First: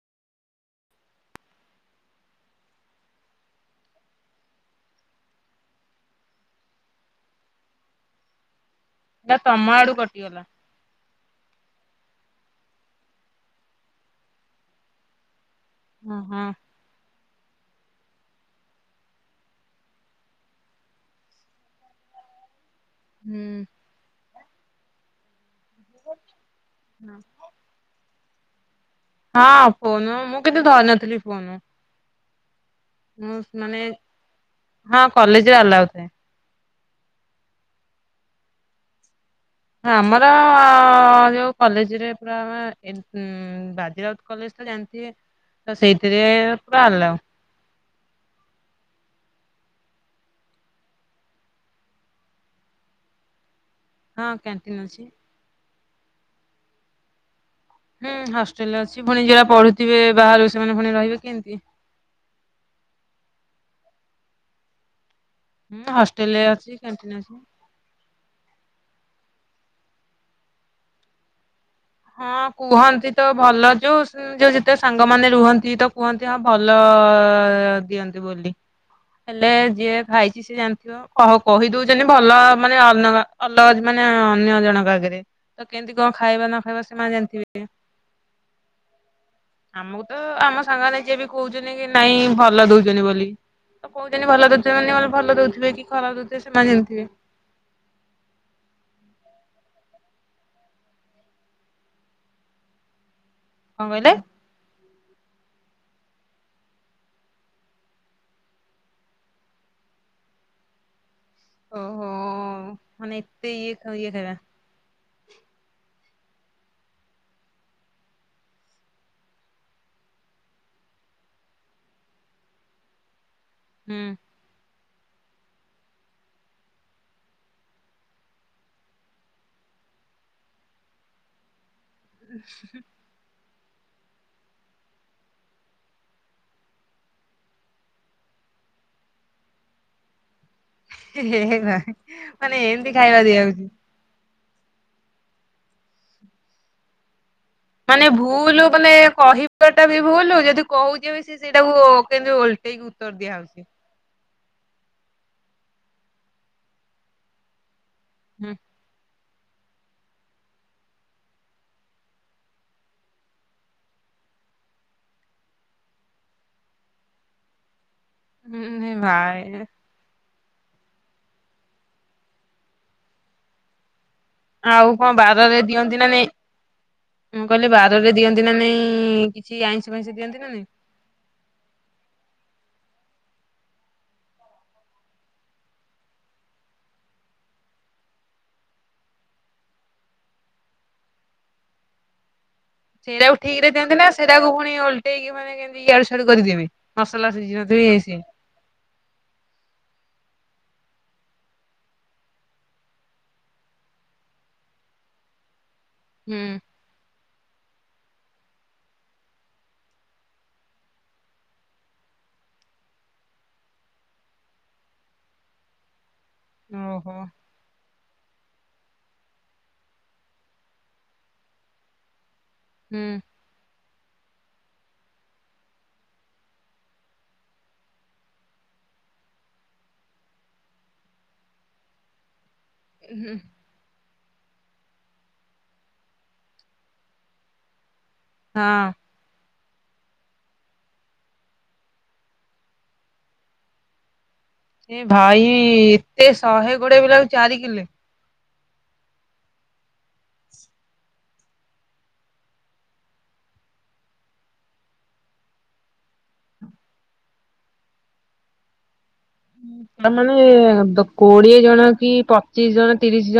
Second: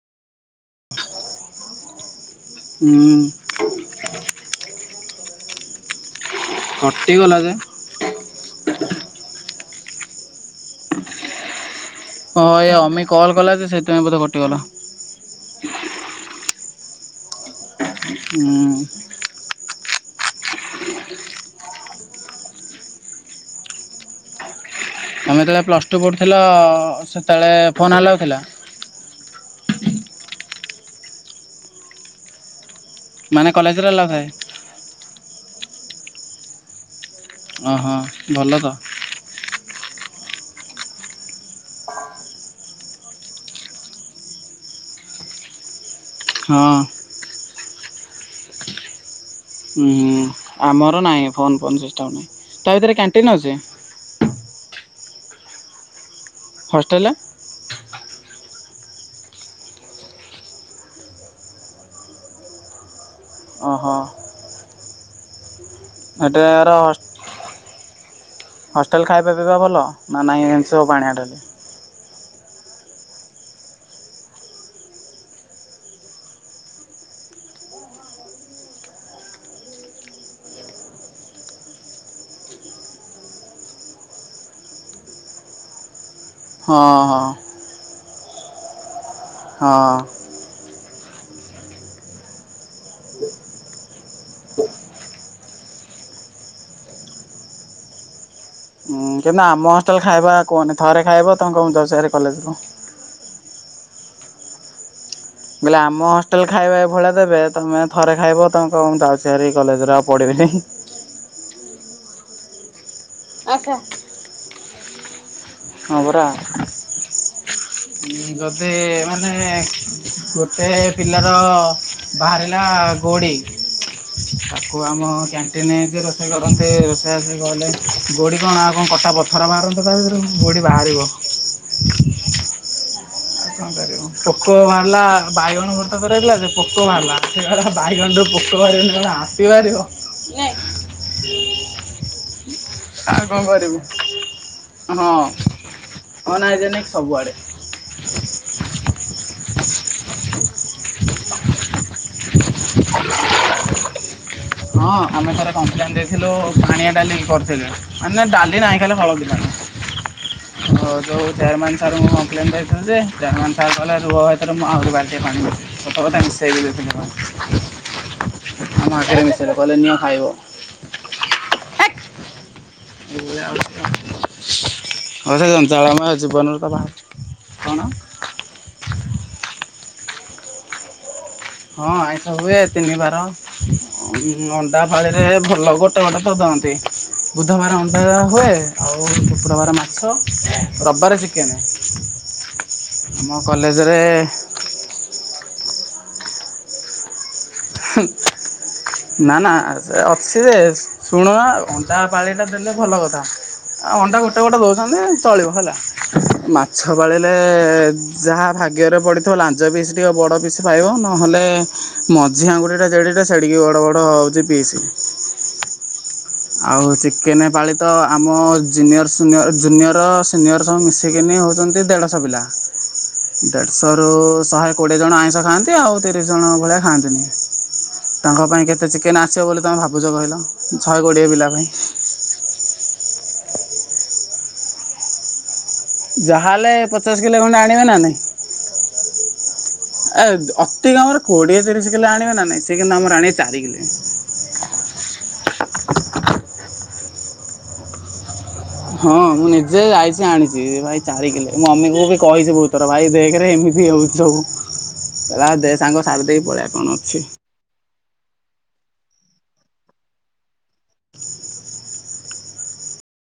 ହୁଁ। କଟିଗଲା ଯେ ଏଟା ତମ ଆଡୁ କଟିଗଲା। ହଁ ଏ ଅମି କଲ୍ କଲା ଯେ ସେଇଥିପାଇଁ ବୋଧେ କଟିଗଲା। ହଁ- ହଁ। ହୁଁ। ହୁଁ। ତମେ ଯେତେବେଳେ ପ୍ଲସ୍ ଟୁ ପଢ଼ୁଥିଲ, ସେତେବେଳେ ଫୋନ୍ ଆଲାଉ ଥିଲା? ହଁ ଫୋନ୍ ମୁଁ କିନ୍ତୁ ଧରିନଥିଲି ଫୋନ୍। ମୁଁ ମାନେ କଲେଜରେ ଆଲାଉ ଥାଏ? ହଁ କଲେଜରେ ଆଲାଉଥାଏ। ଓହ ଭଲ ତ। ହ ଆମର ଯୋଉ କଲେଜରେ ପୁରା ଆ ଉଁ ବାଜି ରାଉତ କଲେଜ ତ ଜାଣିଥିବେ ତ ସେଇଥିରେ ହଁ। ପୁରା ଆଲାଉ। ହୁଁ ଆମର ନାହିଁ ଫୋନ ଫୋନ ସିଷ୍ଟମ ନାହିଁ। ତା ଭିତରେ କ୍ୟାଣ୍ଟିନ୍ ଅଛି? ହଁ କ୍ୟାଣ୍ଟିନ୍ ଅଛି। ହଷ୍ଟେଲ୍? ହୁଁ ହଷ୍ଟେଲ ଅଛି ପୁଣି ଯୋଉରା ପଢୁଥିବେ ବାହାରୁ ସେମାନେ ପୁଣି ରହିବେ କେମିତି। ଓହୋ। ହୁଁ ହଷ୍ଟେଲ ଏଟାର ଅଛି କ୍ୟାଣ୍ଟୀନ୍ ଅଛି। ହଷ୍ଟେଲ୍ ଖାଇବା ପିଇବା ଭଲ ନା ନାହିଁ ଏମିତି ସବୁ ପାଣିଆ ଡ଼ାଲି? ହଁ କୁହନ୍ତି ତ ଭଲ ଯୋଉ ସୁ ଯୋଉ ଯେତେ ସାଙ୍ଗ ମାନେ ରୁହନ୍ତି ତ କୁହନ୍ତି ହଁ ଭଲ ଦିଅନ୍ତି ବୋଲି। ହେଲେ ଯିଏ ଖାଇଛି ସେ ଜାଣିଥିବ। କ କହ କହି ଦୋଉଛନ୍ତି ଭଲ ମାନେ ଅନ ଅଲଗା ମାନେ ଅନ୍ୟ ଜଣଙ୍କ ଆଗରେ। ତ କେମିତି କଣ ଖାଇବା ନ ହଁ ଖାଇବା ସେମାନେ ହଁ ଜାଣିଥିବେ। ହଁ। ଆମକୁ ତ ତ ଆମ ସାଙ୍ଗମାନେ ଯିଏ ବି କହୁଛନ୍ତି କି ନାଇଁ ଭଲ ଦଉଛନ୍ତି ବୋଲି। ତ କହୁଛନ୍ତି ଭଲ ଦୋଉଥିବେ ମାନେ ଭଲ ଦୋଉଥିବେ କି ଖରାପ ଦୋଉଥିବେ ସେମାନେ ଜାଣିଥିବେ। କି ନା ଆମ ହଷ୍ଟେଲ୍ ଖାଇବା କୁହନି ଥରେ ଖାଇବା ତମେ କହିବ ମୁ ଯାଉଚି ଭାରି କଲେଜରୁ। କଣ କହିଲେ? ମୁଁ କହିଲି ଆମ ହଷ୍ଟେଲ ଖାଇବା ଏ ଭଳିଆ ଦେବେ ତୁମେ ଥରେ ଖାଇବ ତମେ କହିବ ମୁଁ ଯାଉଛି ହାରି କଲେଜରୁ ଆଉ ପଢ଼ିବିନି। ଓହୋ ମାନେ ଏତେ ଇଏ ଇଏ ଖାଇବା। ହଁ ପରା। ଇ ଗତେ ମାନେ ଗୋଟେ ପିଲାର ବାହାରିଲା ଗୋଡି ହୁଁ। ତାକୁ ଆମ କ୍ୟାଣ୍ଟିନ ଯିଏ ରୋଷେଇ କରନ୍ତି ରୋଷେଇଆ ସେ କହିଲେ ଗୋଡ଼ି କଣ ଆଉ କଣ କସା ଖାର ବାହାରନ୍ତା ତାଭିତରୁ ଗୋଡ଼ି ବାହାରିବ। ଉହୁ। ଆଉ କଣ କରିବୁ ପୋକ ବାହାରିଲା ବାଇଗଣ ଭର୍ତା କରାହେଇଥିଲା ଯେ ପୋକ ବାହାରିଲା। ସେ କହିଲା ବାଇଗଣରୁ ପୋକ ବାହାରିବନି କଣ ହାତୀ ବାହାରିବ। ହେ ହେ ଭାଇ ମାନେ ଏମତି ଖାଇବା ଆଉ କଣ ଦିଆହୋଉଛି। କରିବୁ ହଁ ଅନ ହାଇଜେନିକ୍ ସବୁଆଡ଼େ। ମାନେ ଭୁଲ ମାନେ କହି ଟା ବି ଭୁଲ୍ ଯଦି କହୁଛେ ବି ସେ ସେଇଟାକୁ କେମିତି ଓଲଟେଇକି ଉତ୍ତର ଦିଆହୋଉଛି। ହଁ ଆମେ ଥରେ କମ୍ପ୍ଲେନ ଦେଇଥିଲୁ ପାଣିଆ ଡାଲି କରିଥିଲେ ନା ହୁଁ ଡାଲି ନାହିଁ ଖାଲି ହଳଦୀ ପାଣି। ଅ ଯୋଉ ଚେୟାରମାନ ସାରଙ୍କୁ କପ୍ଲେନ୍ ଦେଇଥିନୁ ଯେ ଚେୟାରମାନ ସାର୍ କହିଁଲେ ରୁହ ସେ କହିଲେ ମୁଁ ଆହୁରି ବାଲ୍ଟିଏ ପାଣି ମିସେଇଦେବି। ସତ କଥା ମିସେଇଦେଇଥିଲେ ନ ହୁଁ କଣ [unintelligible] ଭାଇ ନିଅ ଖାଇବ। ଏଇ ଭଳିଆ ଆଉ କଣ। ଆଉ କଣ ବାରରେ ଦିଅନ୍ତି ନା ନାଇଁ ଜୀବନରୁ ତ ବାହାରି ମୁଁ କହିଲି କଣ? ବାରରେ ଦିଅନ୍ତି ନା ନାଇଁ କିଛି ଆଇଁଷ ଫାଇଁସ ଦିଅନ୍ତି ନା ନାଇ? ହଁ ଆଇଁଶ ହୁଏ ତିନିିବାର। ଅ ଅଣ୍ଡା ପାଳିରେ ଭଲ ଗୋଟେ ଗୋଟେ ତ ଦିଅନ୍ତି। ବୁଧବାର ଅଣ୍ଡା ହୁଏ ଆଉ ଶୁକ୍ରବାରେ ମାଛ ରବିବାର ଚିକେନ୍। ଆମ ସେଇଟାକୁ ଠିକ ରେ ଦିଅନ୍ତି ନା କଲେଜରେ ସେଇଟାକୁ ପୁଣି ଓଲଟେଇକି ମାନେ କେମିତି ଇଆଡୁ ସିଆଡୁ କରିକି ଦେବେ ମସଲା ସିଝିନ ଦେବେ ଇଏ ସିଏ। ନା ନା ଅଛି ଯେ। ଶୁଣୁନ ଅଣ୍ଡା ପାଳିଟା ଦେଲେ ଭଲ କଥା ଆଉ ଅଣ୍ଡା ଗୋଟେ ଗୋଟେ ଦଉଛନ୍ତି ଚଳିବ ହେଲା। ମା। ହୁଁ ମାଛ ପାଳିରେ ଯାହା ଭାଗ୍ୟରେ ପଡ଼ିଥିବ ଲାଞ୍ଜ ପିସ୍ ଟିକେ ବଡ଼ ପିସ୍ ପାଇବ ନହେଲେ। ମଝି ଆଙ୍ଗୁୁଳି ଟା ଜେଡିଟେ ସେଡିକି ବଡ ବଡ ହଉଚି ପିସି। ଆଉ ଓହୋ ଚିକେନ ପାଳି ତ ଆମ ଜୁନିୟର ସିନିୟର ଜୁନିୟର ସିନିୟର ସବୁ ମିଶିକିନି ହଉଚନ୍ତି ଦେଢ଼ଶହ ପିଲା। ହୁଁ। ଦେଢ଼ଶହ ରୁ ଶହେ କୋଡ଼ିଏ ଜଣ ଆଇଁଷ ଖାଆନ୍ତି ଆଉ ତିରିଶି ଜଣ ଭଳିଆ ଖାଆନ୍ତିନି। ତାଙ୍କ ପାଇଁ କେତେ ଚିକେନ ଆସିବ ବୋଲି ତମେ ଭାବୁଚ କହିଲ ଶହେ କୋଡିଏ ପିଲା ପାଇଁ। ଉଁ ହୁଁ। ଯାହାହେଲେ ପଚାଶ କିଲେ ଖଣ୍ଡେ ଆଣିବେ ନା ନାଇଁ। ହଁ। ଏ ଅତି କମ୍ ରେ କୋଡିଏ ତିରିଶ କିଲୋ ଆଣିବେ ନା ନାଇଁ ସେ କିନ୍ତୁ ଆମର ଆଣିବେ ଚାରି କିଲି। ଏ ଭାଇ ଏତେ ଶହେ ଗୋଡିଏ ପିଲା କୁ ଚାରି କିଲେ। ହଁ ମୁଁ ନିଜେ ଯାଇଚି ଆଣିଚି ରେ ଭାଇ ଚାରି କିଲେ ମୁଁ ମମିକୁ ବି କହିଚି ବହୁତ୍ ଥର ଭାଇ ଦେଖରେ ଏମିତି ହଉଚି। ସବୁ କଇଲା ଦେ ସାଙ୍ଗ ସାର୍ ଦେଇକି ପଳେଇଆ କଣ ଅଛି। ତା ମାନେ କୋଡିଏ ଜଣ କି ପଚିଶ ଜଣ ତିରିଶ ଜଣ।